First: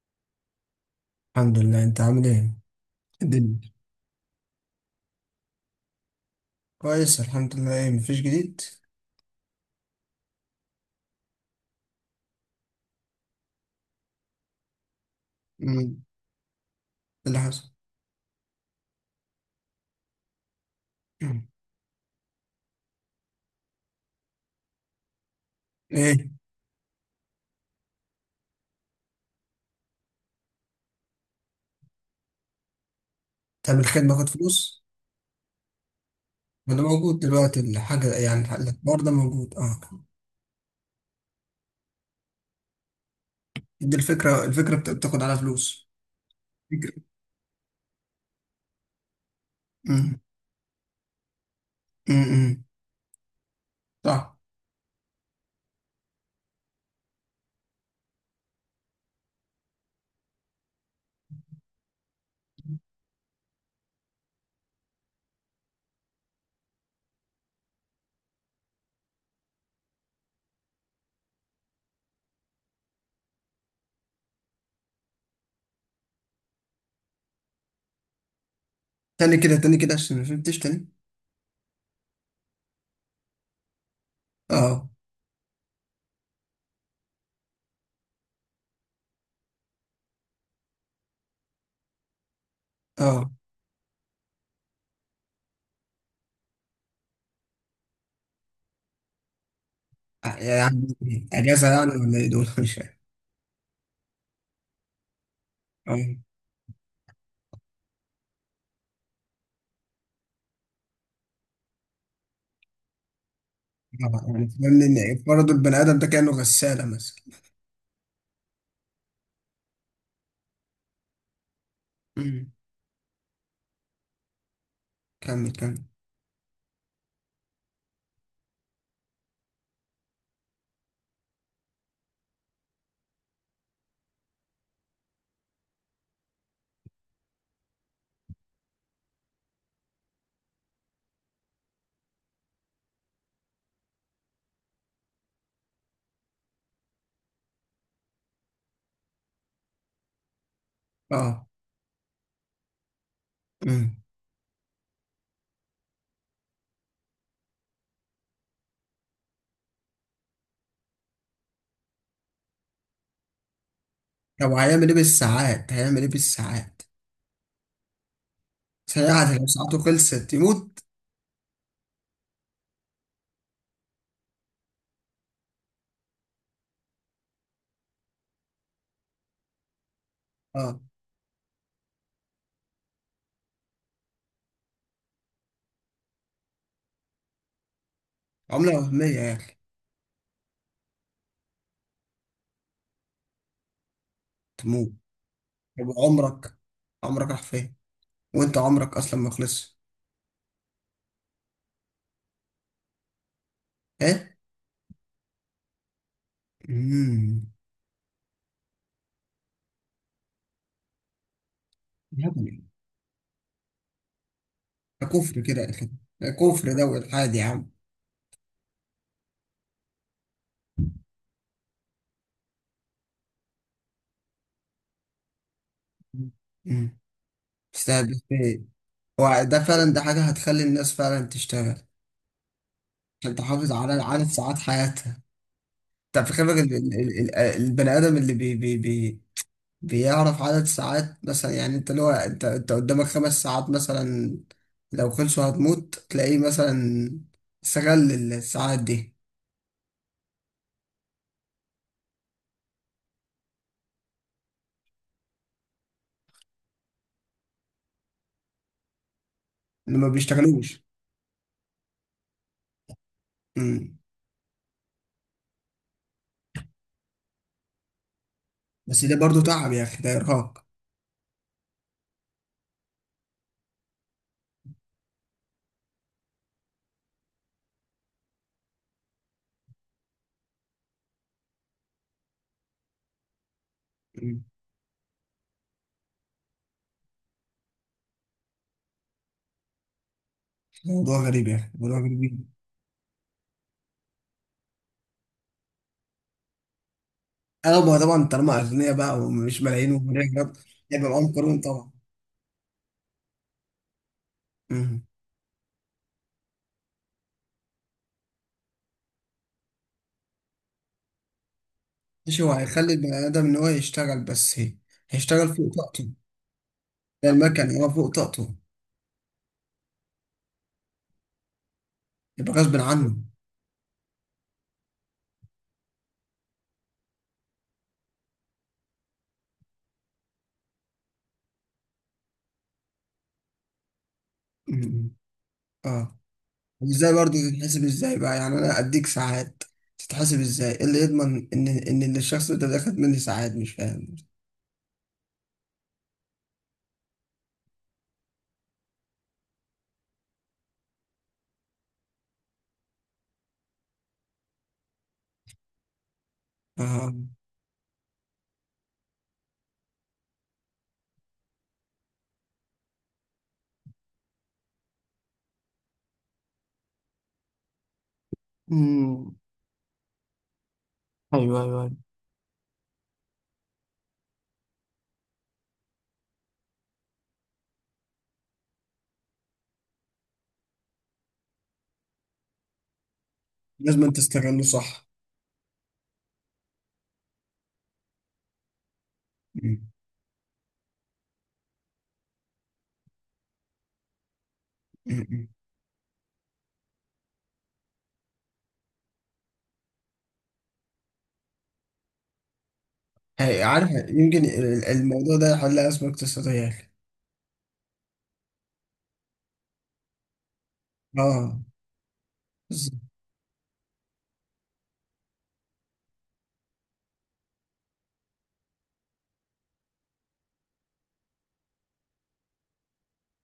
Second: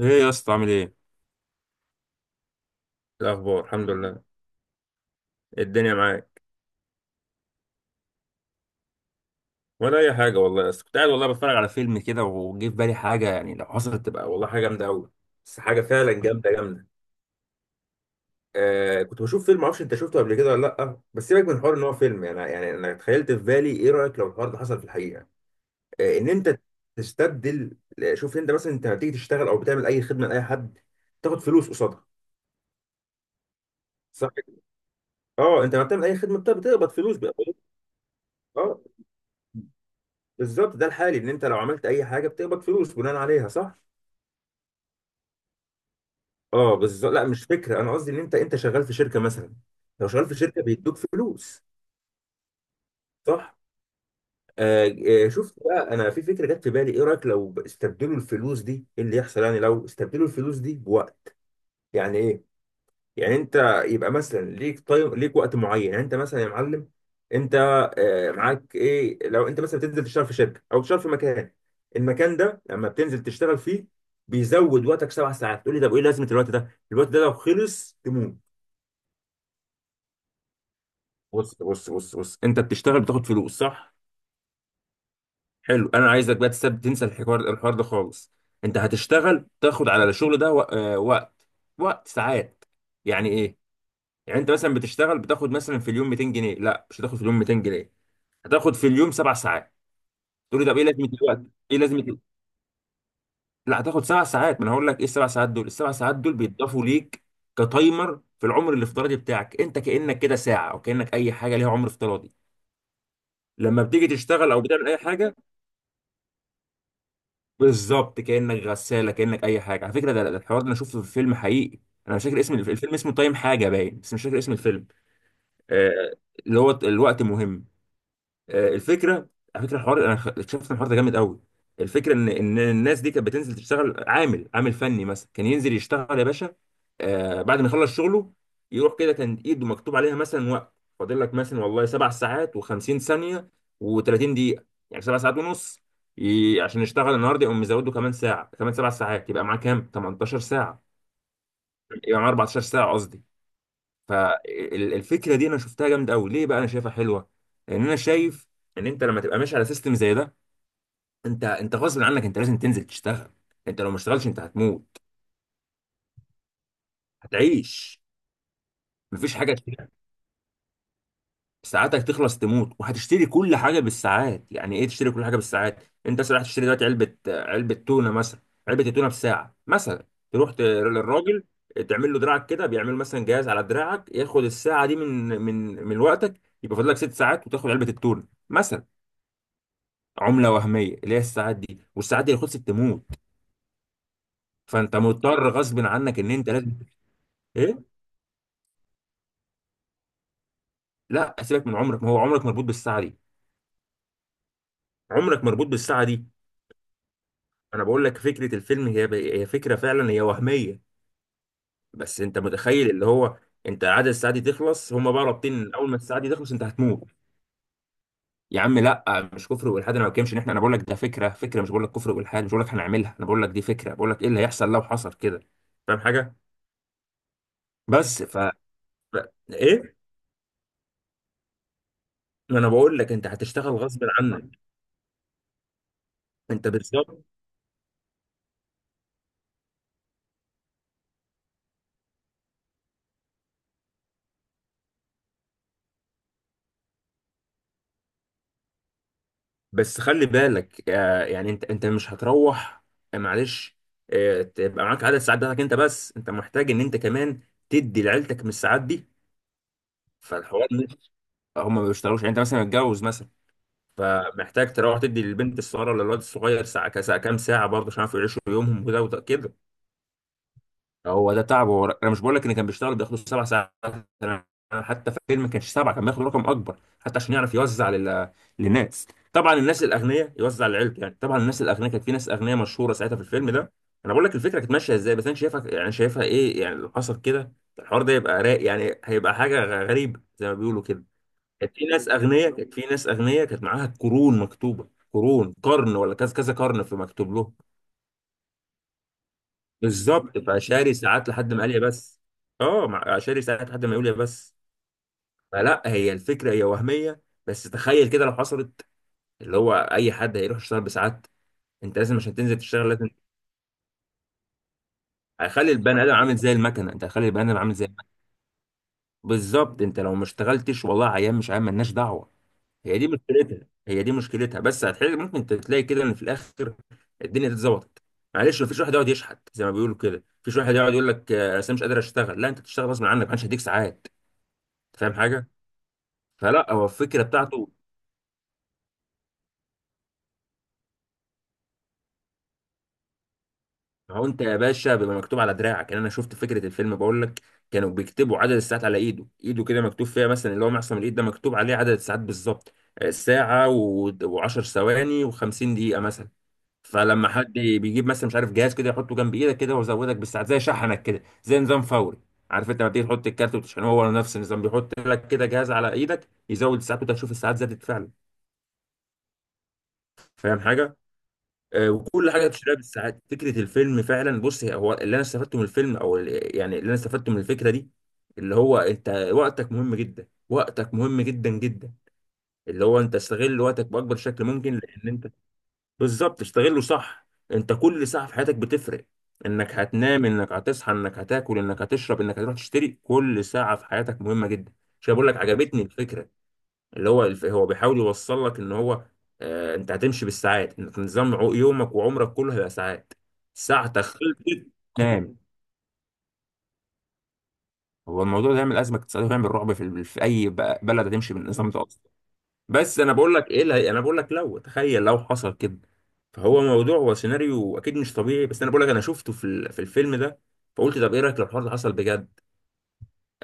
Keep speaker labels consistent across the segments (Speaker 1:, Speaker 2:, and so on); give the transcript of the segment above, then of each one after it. Speaker 1: ايه يا اسطى عامل ايه؟
Speaker 2: الحمد لله، انت عامل ايه؟ الدنيا
Speaker 1: الاخبار الحمد لله. إيه الدنيا معاك؟
Speaker 2: كويس الحمد لله. ايه، مفيش جديد.
Speaker 1: ولا اي حاجه والله يا اسطى، كنت قاعد والله بتفرج على فيلم كده، وجه في بالي حاجه، يعني لو حصلت تبقى والله حاجه جامده قوي. بس
Speaker 2: مم.
Speaker 1: حاجه
Speaker 2: إيه
Speaker 1: فعلا جامده جامده.
Speaker 2: اللي حصل؟
Speaker 1: آه، كنت بشوف فيلم، معرفش انت شفته قبل كده ولا لا، بس
Speaker 2: مم.
Speaker 1: سيبك من حوار ان هو فيلم، يعني انا تخيلت في بالي، ايه رايك لو الحوار ده حصل في الحقيقه؟ آه، ان
Speaker 2: ايه؟
Speaker 1: انت تستبدل. شوف انت مثلا، انت هتيجي تشتغل او بتعمل اي خدمه لاي حد، تاخد فلوس قصادها
Speaker 2: تعمل خدمه باخد
Speaker 1: صح كده؟
Speaker 2: فلوس.
Speaker 1: اه، انت لما بتعمل اي خدمه
Speaker 2: ما ده
Speaker 1: بتقبض فلوس
Speaker 2: موجود
Speaker 1: بقى.
Speaker 2: دلوقتي الحاجه، يعني
Speaker 1: اه
Speaker 2: الحوار ده موجود اه.
Speaker 1: بالظبط، ده الحالي، ان انت لو عملت اي حاجه بتقبض فلوس بناء عليها صح.
Speaker 2: دي الفكره، بتاخد على فلوس.
Speaker 1: اه
Speaker 2: فكرة.
Speaker 1: بالظبط. لا مش فكره، انا قصدي ان انت شغال في شركه مثلا. لو
Speaker 2: امم
Speaker 1: شغال في شركه بيدوك فلوس
Speaker 2: امم
Speaker 1: صح.
Speaker 2: صح.
Speaker 1: آه. شفت بقى، انا في فكره جت في بالي، ايه رايك لو استبدلوا الفلوس دي؟ ايه اللي يحصل يعني لو استبدلوا الفلوس دي بوقت؟ يعني ايه؟ يعني انت يبقى مثلا ليك، طيب ليك وقت معين، يعني انت مثلا يا معلم، انت، معاك ايه؟ لو انت مثلا بتنزل تشتغل في شركه او تشتغل في مكان، المكان ده لما بتنزل تشتغل فيه بيزود وقتك 7 ساعات. تقول لي طب ايه لازمه الوقت ده؟ الوقت ده لو خلص تموت.
Speaker 2: تاني كده، تاني كده، عشان ما فهمتش. تاني
Speaker 1: بص بص بص بص، انت بتشتغل بتاخد فلوس صح.
Speaker 2: اه.
Speaker 1: حلو، انا عايزك بقى تسيب تنسى الحوار ده خالص. انت هتشتغل تاخد على الشغل ده وقت، وقت ساعات. يعني
Speaker 2: اه،
Speaker 1: ايه؟ يعني انت مثلا بتشتغل بتاخد مثلا في اليوم 200 جنيه، لا مش هتاخد في اليوم 200 جنيه، هتاخد في اليوم 7 ساعات. تقول لي طب ايه
Speaker 2: يعني
Speaker 1: لازمه الوقت؟
Speaker 2: اجازه
Speaker 1: ايه
Speaker 2: يعني،
Speaker 1: لازمه
Speaker 2: ولا ايه دول؟ مش فاهم.
Speaker 1: لا هتاخد سبع ساعات، ما انا هقول لك ايه ال7 ساعات دول. ال7 ساعات
Speaker 2: اه.
Speaker 1: دول بيتضافوا ليك كتايمر في العمر الافتراضي بتاعك، انت كانك كده ساعه، او كانك اي حاجه ليها عمر افتراضي لما
Speaker 2: آه،
Speaker 1: بتيجي
Speaker 2: يعني
Speaker 1: تشتغل او
Speaker 2: فاهمني
Speaker 1: بتعمل اي
Speaker 2: ان
Speaker 1: حاجه.
Speaker 2: فرضوا البني ادم ده كانه غساله مثلا.
Speaker 1: بالظبط، كانك غساله، كانك اي حاجه. على فكره ده الحوار ده انا شفته في فيلم حقيقي. انا مش فاكر
Speaker 2: امم
Speaker 1: اسم الفيلم، اسمه تايم حاجه باين، بس مش فاكر اسم الفيلم.
Speaker 2: كمل كمل.
Speaker 1: آه، اللي هو الوقت مهم. الفكره، على فكره الحوار، انا اكتشفت إن الحوار ده جامد قوي. الفكره ان الناس دي كانت بتنزل تشتغل، عامل فني مثلا كان ينزل يشتغل يا باشا. بعد ما يخلص شغله يروح كده، كان ايده مكتوب عليها مثلا وقت. فاضل لك مثلا والله 7 ساعات و50 ثانيه و30 دقيقه، يعني 7 ساعات ونص. عشان يشتغل النهارده يقوم مزوده كمان ساعه، كمان 7 ساعات، يبقى معاه كام؟ 18 ساعه.
Speaker 2: اه.
Speaker 1: يبقى معاه 14 ساعه قصدي. فالفكره دي انا شفتها جامده قوي. ليه بقى انا شايفها حلوه؟ لان انا شايف ان انت لما تبقى ماشي على سيستم زي ده، انت غصب عنك انت لازم تنزل تشتغل. انت لو ما اشتغلتش انت
Speaker 2: لو هيعمل ايه
Speaker 1: هتموت.
Speaker 2: بالساعات؟ هيعمل ايه بالساعات؟
Speaker 1: هتعيش
Speaker 2: ساعات،
Speaker 1: مفيش
Speaker 2: لو
Speaker 1: حاجه
Speaker 2: ساعته
Speaker 1: تشتريها.
Speaker 2: خلصت يموت؟
Speaker 1: ساعاتك تخلص تموت، وهتشتري كل حاجه بالساعات. يعني ايه تشتري كل حاجه بالساعات؟ انت مثلا رايح تشتري دلوقتي علبه، تونه مثلا. علبه التونه بساعه مثلا. تروح
Speaker 2: اه.
Speaker 1: للراجل، تعمل له دراعك كده، بيعمل مثلا جهاز على دراعك ياخد الساعه دي من وقتك، يبقى فاضل لك 6 ساعات وتاخد علبه التونه
Speaker 2: عملة
Speaker 1: مثلا.
Speaker 2: وهمية يا اخي.
Speaker 1: عمله وهميه اللي هي الساعات دي، والساعات دي لو خلصت تموت.
Speaker 2: تموت.
Speaker 1: فانت مضطر غصب
Speaker 2: طب
Speaker 1: عنك ان انت
Speaker 2: عمرك،
Speaker 1: لازم.
Speaker 2: عمرك راح فين؟
Speaker 1: ايه؟
Speaker 2: وانت عمرك اصلا ما خلصش.
Speaker 1: لا سيبك من عمرك، ما هو عمرك مربوط بالساعه دي.
Speaker 2: ايه.
Speaker 1: عمرك مربوط بالساعه دي.
Speaker 2: امم
Speaker 1: انا بقول لك فكره الفيلم هي، هي فكره فعلا، هي وهميه، بس
Speaker 2: يا
Speaker 1: انت
Speaker 2: ابني،
Speaker 1: متخيل اللي هو انت عدد الساعات دي تخلص،
Speaker 2: ده
Speaker 1: هم بقى
Speaker 2: كفر
Speaker 1: رابطين
Speaker 2: كده يا
Speaker 1: إن
Speaker 2: اخي،
Speaker 1: اول ما الساعه دي
Speaker 2: ده
Speaker 1: تخلص انت
Speaker 2: كفر ده
Speaker 1: هتموت.
Speaker 2: والحاد يا عم.
Speaker 1: يا عم لا، مش كفر والحاد، انا ما بتكلمش ان احنا، انا بقول لك ده فكره، فكره، مش بقول لك كفر والحاد، مش بقول لك هنعملها، انا بقول لك دي فكره، بقول لك ايه اللي هيحصل لو حصل كده. فاهم حاجه؟
Speaker 2: امم تستهبل
Speaker 1: بس
Speaker 2: ايه. هو ده فعلا،
Speaker 1: ايه،
Speaker 2: ده حاجة هتخلي الناس فعلا تشتغل،
Speaker 1: ما انا بقول لك انت
Speaker 2: عشان
Speaker 1: هتشتغل
Speaker 2: تحافظ على
Speaker 1: غصب
Speaker 2: عدد
Speaker 1: عنك.
Speaker 2: ساعات حياتها. انت في خبرك
Speaker 1: انت بالظبط.
Speaker 2: البني ادم اللي بي بي بي بيعرف عدد ساعات، مثلا يعني انت اللي هو انت قدامك 5 ساعات مثلا، لو خلصوا هتموت. تلاقيه مثلا استغل الساعات دي،
Speaker 1: بس خلي بالك، يعني انت مش هتروح، معلش، تبقى معاك عدد ساعات بتاعتك انت، بس انت محتاج ان انت كمان تدي لعيلتك من الساعات دي.
Speaker 2: اللي ما
Speaker 1: فالحوار
Speaker 2: بيشتغلوش.
Speaker 1: مش، هم ما بيشتغلوش، يعني انت مثلا متجوز مثلا،
Speaker 2: مم.
Speaker 1: فمحتاج تروح تدي للبنت الصغيره ولا الولد الصغير ساعه، كساعة كام ساعه برضه، عشان يعرفوا يعيشوا يومهم، وده
Speaker 2: بس ده
Speaker 1: وده
Speaker 2: برضو
Speaker 1: كده.
Speaker 2: تعب يا اخي، ده ارهاق.
Speaker 1: هو ده تعبه، انا مش بقول لك ان كان بيشتغل بياخده سبع ساعات، انا، حتى في الفيلم ما كانش سبعه، كان بياخد رقم اكبر حتى عشان يعرف يوزع لل... للناس. طبعا الناس الاغنياء يوزع لعيلته، يعني طبعا الناس الاغنياء، كانت في ناس اغنياء مشهوره ساعتها في الفيلم ده. انا بقول لك
Speaker 2: مم.
Speaker 1: الفكره كانت ماشيه ازاي، بس انا شايفها، يعني شايفها ايه يعني لو حصل كده. الحوار ده يبقى رايق يعني، هيبقى حاجه غريبه زي ما بيقولوا كده.
Speaker 2: موضوع غريب يا اخي،
Speaker 1: كانت في
Speaker 2: موضوع
Speaker 1: ناس
Speaker 2: غريب جدا.
Speaker 1: اغنياء، كانت معاها قرون مكتوبه، قرون، قرن ولا كذا كذا قرن في مكتوب لهم.
Speaker 2: اغلبها طبعا طالما اغنياء بقى، ومش ملايين
Speaker 1: بالظبط،
Speaker 2: ومليون.
Speaker 1: فشاري
Speaker 2: هيبقى
Speaker 1: ساعات
Speaker 2: معاهم
Speaker 1: لحد
Speaker 2: قانون
Speaker 1: ما قال يا
Speaker 2: طبعا.
Speaker 1: بس. اه شاري ساعات لحد ما يقول يا بس.
Speaker 2: مم.
Speaker 1: فلا، هي الفكره هي وهميه، بس تخيل كده لو حصلت، اللي هو اي حد هيروح يشتغل بساعات، انت لازم عشان
Speaker 2: مش هو
Speaker 1: تنزل تشتغل
Speaker 2: هيخلي
Speaker 1: لازم.
Speaker 2: البني ادم ان هو يشتغل بس، هي. هيشتغل
Speaker 1: هيخلي
Speaker 2: فوق
Speaker 1: البني
Speaker 2: طاقته.
Speaker 1: ادم عامل زي المكنه، انت هتخلي
Speaker 2: ده
Speaker 1: البني ادم عامل
Speaker 2: المكن
Speaker 1: زي
Speaker 2: هو
Speaker 1: المكنه.
Speaker 2: فوق طاقته.
Speaker 1: بالظبط، انت لو ما اشتغلتش والله، عيان مش عيان مالناش دعوه.
Speaker 2: يبقى غصب عنه.
Speaker 1: هي دي مشكلتها، بس هتحل، ممكن تلاقي كده ان في الاخر الدنيا اتظبطت. معلش، مفيش واحد يقعد يشحت زي ما بيقولوا كده، مفيش واحد يقعد يقول لك انا مش قادر اشتغل، لا انت بتشتغل غصب عنك، محدش هيديك ساعات.
Speaker 2: مم.
Speaker 1: فاهم حاجه؟
Speaker 2: اه.
Speaker 1: فلا، هو
Speaker 2: ازاي
Speaker 1: الفكره
Speaker 2: برضه
Speaker 1: بتاعته.
Speaker 2: تتحسب؟ ازاي بقى يعني انا اديك ساعات؟ تتحسب ازاي؟ إيه اللي يضمن ان اللي الشخص ده خد مني ساعات؟ مش فاهم.
Speaker 1: ما هو انت يا باشا بيبقى مكتوب على دراعك، يعني انا شفت فكره الفيلم بقول لك، كانوا بيكتبوا عدد الساعات على ايده، ايده كده مكتوب فيها مثلا، اللي هو معصم الايد ده مكتوب عليه عدد الساعات بالظبط، ساعه و10 ثواني و50 دقيقه مثلا.
Speaker 2: اه.
Speaker 1: فلما حد بيجيب مثلا، مش عارف، جهاز كده يحطه جنب ايدك كده ويزودك بالساعات، زي شحنك كده، زي نظام فوري، عارف انت لما بتيجي تحط الكارت وتشحنه؟ هو نفس النظام، بيحط لك كده جهاز على ايدك يزود الساعات، وانت تشوف الساعات زادت فعلا.
Speaker 2: امم
Speaker 1: فاهم حاجه؟
Speaker 2: ايوه، ايوه، أيوة.
Speaker 1: وكل حاجه بتشتريها بالساعات، فكره الفيلم فعلا. بص هو اللي انا استفدته من الفيلم يعني اللي انا استفدته من الفكره دي، اللي هو انت وقتك مهم جدا، وقتك مهم جدا جدا، اللي هو انت استغل وقتك
Speaker 2: لازم أن
Speaker 1: باكبر شكل
Speaker 2: تستغله
Speaker 1: ممكن
Speaker 2: صح.
Speaker 1: لان انت، بالظبط، استغله صح. انت كل ساعه في حياتك بتفرق، انك
Speaker 2: مم.
Speaker 1: هتنام، انك هتصحى، انك هتاكل، انك هتشرب، انك هتروح تشتري. كل ساعه في حياتك مهمه جدا. مش
Speaker 2: مم.
Speaker 1: بقول لك
Speaker 2: مم.
Speaker 1: عجبتني الفكره، اللي هو هو بيحاول يوصل لك ان هو، انت هتمشي بالساعات، انت نظام يومك وعمرك كله هيبقى ساعات.
Speaker 2: هي، عارف
Speaker 1: ساعتك
Speaker 2: يمكن
Speaker 1: خلصت
Speaker 2: الموضوع
Speaker 1: تنام.
Speaker 2: ده يحلها أزمة اقتصادية يا أخي.
Speaker 1: هو الموضوع ده يعمل ازمه اقتصاديه ويعمل رعب في، في اي بلد هتمشي
Speaker 2: اه.
Speaker 1: بالنظام ده اصلا.
Speaker 2: بس
Speaker 1: بس انا بقول لك ايه انا بقول لك لو تخيل لو حصل كده، فهو موضوع، هو سيناريو اكيد مش طبيعي، بس انا بقول لك انا شفته في في الفيلم ده. فقلت طب ايه رايك لو الحوار ده حصل بجد؟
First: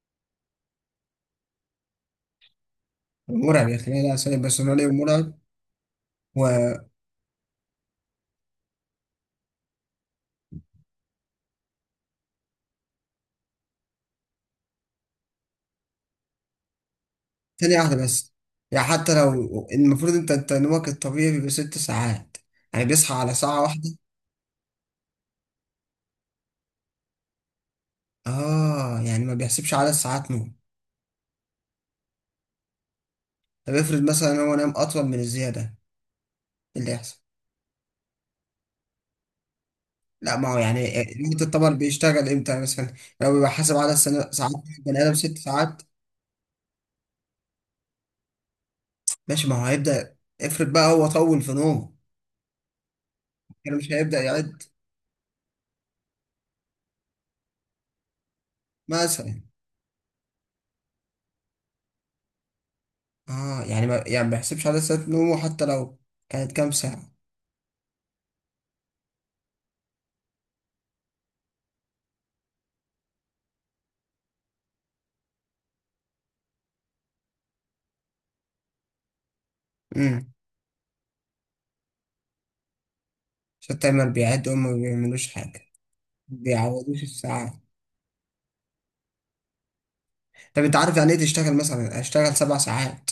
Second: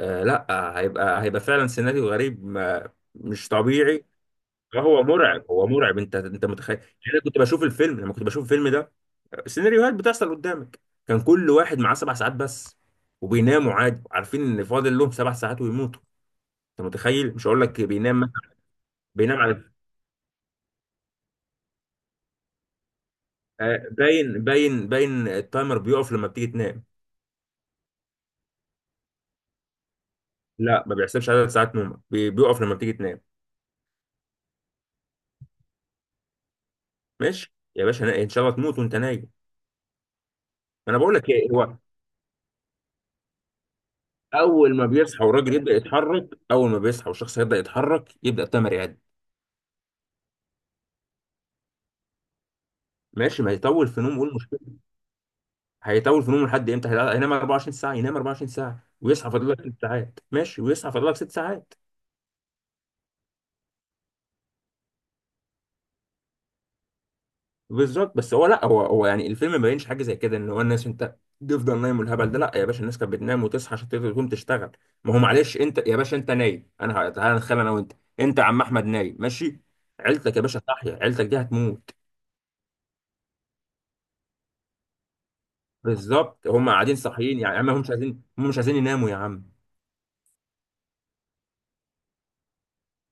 Speaker 1: آه لا، هيبقى فعلا سيناريو غريب، ما مش
Speaker 2: مرعب يا أخي،
Speaker 1: طبيعي.
Speaker 2: لا لا، سوري بس
Speaker 1: اه
Speaker 2: مرعب،
Speaker 1: هو
Speaker 2: ومرعب.
Speaker 1: مرعب، هو مرعب. انت انت متخيل؟
Speaker 2: وثانية
Speaker 1: يعني انا كنت بشوف الفيلم، لما كنت بشوف الفيلم ده، السيناريوهات بتحصل قدامك، كان كل واحد معاه 7 ساعات بس، وبيناموا عادي عارفين ان فاضل لهم 7 ساعات ويموتوا. انت متخيل؟ مش هقول لك
Speaker 2: واحدة
Speaker 1: بينام
Speaker 2: بس.
Speaker 1: مثلا،
Speaker 2: يعني حتى
Speaker 1: بينام
Speaker 2: لو
Speaker 1: على،
Speaker 2: المفروض أنت نومك الطبيعي بيبقى 6 ساعات. يعني بيصحى على ساعة واحدة.
Speaker 1: باين التايمر بيقف لما بتيجي تنام.
Speaker 2: اه، يعني ما بيحسبش عدد ساعات نوم.
Speaker 1: لا ما بيحسبش عدد ساعات نومك، بيقف لما بتيجي تنام.
Speaker 2: طب افرض مثلا هو نام اطول من الزياده، إيه اللي يحصل؟
Speaker 1: ماشي يا باشا، ان شاء الله تموت وانت نايم.
Speaker 2: لا، ما هو
Speaker 1: ما انا
Speaker 2: يعني
Speaker 1: بقول لك
Speaker 2: ليميت
Speaker 1: ايه
Speaker 2: الطبق
Speaker 1: هو،
Speaker 2: بيشتغل امتى مثلا؟ لو بيبقى حاسب عدد ساعات،
Speaker 1: اول ما
Speaker 2: بني ادم
Speaker 1: بيصحى
Speaker 2: ست
Speaker 1: والراجل يبدا
Speaker 2: ساعات
Speaker 1: يتحرك، اول ما بيصحى والشخص يبدا يتحرك، يبدا التايمر يعد.
Speaker 2: ماشي، ما هو هيبدا. افرض بقى هو طول في نومه،
Speaker 1: ماشي، ما
Speaker 2: يعني
Speaker 1: يطول
Speaker 2: مش
Speaker 1: في نوم
Speaker 2: هيبدا
Speaker 1: قول.
Speaker 2: يعد
Speaker 1: هيطول في نومه لحد امتى؟ هينام 24 ساعه، ينام 24 ساعه ويصحى
Speaker 2: مثلا.
Speaker 1: فاضل لك ست ساعات، ماشي، ويصحى فاضل لك ست ساعات.
Speaker 2: اه، يعني ما، يعني ما بيحسبش عدد ساعات نومه، حتى لو كانت كام ساعه.
Speaker 1: بالظبط. بس هو لا، هو يعني الفيلم ما بينش حاجه زي كده ان هو الناس انت تفضل نايم والهبل ده. لا يا باشا، الناس كانت بتنام وتصحى عشان تقدر تقوم تشتغل. ما هو معلش، انت يا باشا انت نايم، انا تعالى نتخيل انا وانت، انت يا عم احمد نايم ماشي،
Speaker 2: امم
Speaker 1: عيلتك يا باشا صاحيه، عيلتك دي هتموت.
Speaker 2: عشان التايمر بيعد وهم ما بيعملوش حاجه،
Speaker 1: بالظبط، هم قاعدين
Speaker 2: بيعوضوش
Speaker 1: صاحيين.
Speaker 2: الساعات.
Speaker 1: يعني يا عم هم مش عايزين، يناموا يا عم.
Speaker 2: طب انت عارف يعني ايه؟ تشتغل مثلا، اشتغل 7 ساعات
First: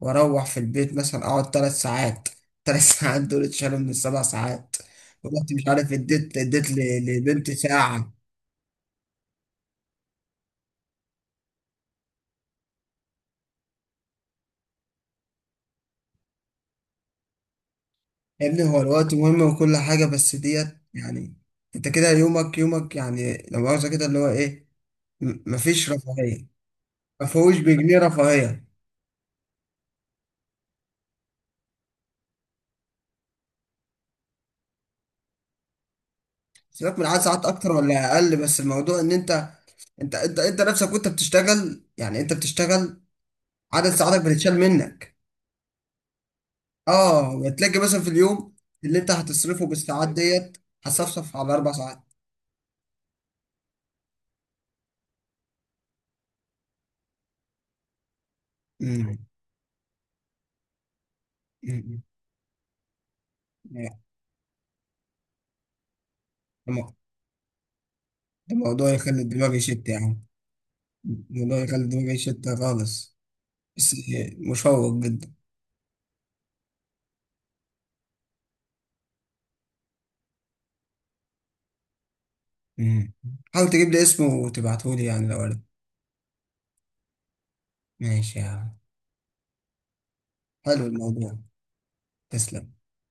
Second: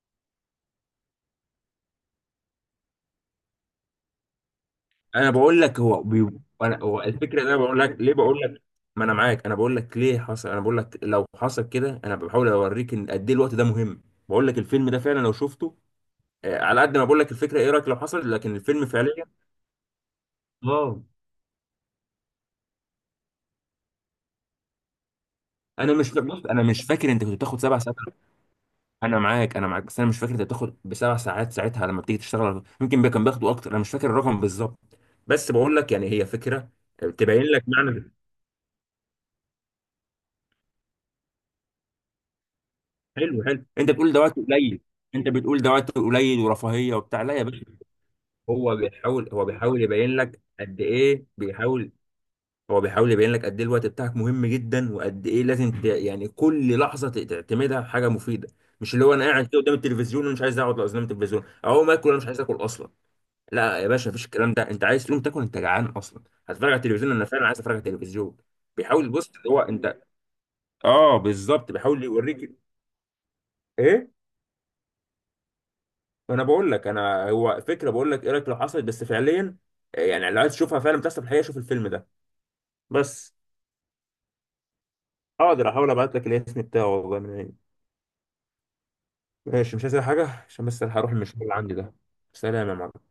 Speaker 2: واروح في البيت، مثلا اقعد 3 ساعات. ثلاث ساعات دول اتشالوا من السبع ساعات،
Speaker 1: انا
Speaker 2: ورحت
Speaker 1: بقول
Speaker 2: مش
Speaker 1: لك
Speaker 2: عارف
Speaker 1: هو بي...
Speaker 2: اديت
Speaker 1: هو الفكره ان
Speaker 2: لبنت
Speaker 1: انا بقول لك
Speaker 2: ساعة.
Speaker 1: ليه، بقول لك، ما انا معاك، انا بقول لك ليه حصل، انا بقول لك لو حصل كده انا بحاول اوريك ان قد ايه الوقت ده مهم. بقول لك الفيلم ده فعلا لو شفته. على قد ما بقول لك الفكره ايه رايك لو حصل،
Speaker 2: يا
Speaker 1: لكن
Speaker 2: ابني هو
Speaker 1: الفيلم
Speaker 2: الوقت
Speaker 1: فعليا.
Speaker 2: مهم وكل حاجة، بس ديت
Speaker 1: اه.
Speaker 2: يعني انت كده يومك، يومك، يعني لو مؤاخذة كده اللي هو ايه، مفيش
Speaker 1: انا مش فا- بص
Speaker 2: رفاهية.
Speaker 1: انا مش فاكر انت كنت
Speaker 2: مفهوش
Speaker 1: بتاخد 7 ساعات،
Speaker 2: بجنيه رفاهية.
Speaker 1: انا معاك، بس انا مش فاكر انت بتاخد بسبع ساعات ساعتها، لما بتيجي تشتغل ممكن كان بياخدوا اكتر، انا مش فاكر الرقم بالظبط، بس بقول لك يعني هي فكره.
Speaker 2: سيبك من عدد
Speaker 1: تبين
Speaker 2: ساعات
Speaker 1: لك
Speaker 2: اكتر
Speaker 1: معنى.
Speaker 2: ولا اقل، بس الموضوع ان انت نفسك وانت بتشتغل، يعني انت بتشتغل
Speaker 1: حلو حلو،
Speaker 2: عدد
Speaker 1: انت بتقول ده
Speaker 2: ساعاتك
Speaker 1: وقت
Speaker 2: بتتشال
Speaker 1: قليل،
Speaker 2: منك.
Speaker 1: ورفاهيه وبتاع. لا يا
Speaker 2: اه،
Speaker 1: باشا،
Speaker 2: تلاقي مثلا في اليوم
Speaker 1: هو
Speaker 2: اللي انت
Speaker 1: بيحاول هو
Speaker 2: هتصرفه
Speaker 1: بيحاول
Speaker 2: بالساعات
Speaker 1: يبين لك
Speaker 2: ديت
Speaker 1: قد ايه.
Speaker 2: هتصفصف على اربع
Speaker 1: بيحاول،
Speaker 2: ساعات
Speaker 1: هو بيحاول يبين لك قد ايه الوقت بتاعك مهم جدا، وقد ايه لازم ت... يعني كل لحظه تعتمدها حاجه مفيده. مش اللي هو
Speaker 2: امم
Speaker 1: انا قاعد كده قدام التلفزيون ومش عايز اقعد قدام التلفزيون، اقوم
Speaker 2: امم.
Speaker 1: اكل انا مش عايز اكل اصلا. لا يا
Speaker 2: لا،
Speaker 1: باشا مفيش الكلام ده، انت عايز تقوم تاكل انت جعان اصلا، هتتفرج
Speaker 2: ده
Speaker 1: على التلفزيون انا فعلا عايز اتفرج على التلفزيون.
Speaker 2: ده موضوع
Speaker 1: بيحاول،
Speaker 2: يخلي
Speaker 1: بص
Speaker 2: الدماغ
Speaker 1: هو
Speaker 2: يشت يا
Speaker 1: انت،
Speaker 2: عم.
Speaker 1: اه
Speaker 2: موضوع
Speaker 1: بالظبط
Speaker 2: يخلي
Speaker 1: بيحاول
Speaker 2: الدماغ يشت
Speaker 1: يوريك.
Speaker 2: خالص. بس
Speaker 1: ايه؟
Speaker 2: مشوق جدا.
Speaker 1: انا بقول لك انا، هو فكره، بقول لك ايه رايك لو حصلت بس فعليا، يعني لو عايز تشوفها فعلا بتحصل في الحقيقه شوف الفيلم ده.
Speaker 2: امم.
Speaker 1: بس.
Speaker 2: حاول تجيب لي اسمه وتبعته لي يعني لو عرفت.
Speaker 1: اقدر احاول ابعت لك الاسم بتاعه والله من عيني.
Speaker 2: ماشي يا عم.
Speaker 1: ماشي، مش عايز أي حاجه عشان بس
Speaker 2: حلو
Speaker 1: أنا هروح
Speaker 2: الموضوع.
Speaker 1: المشوار اللي عندي ده. سلام
Speaker 2: تسلم.
Speaker 1: يا معلم.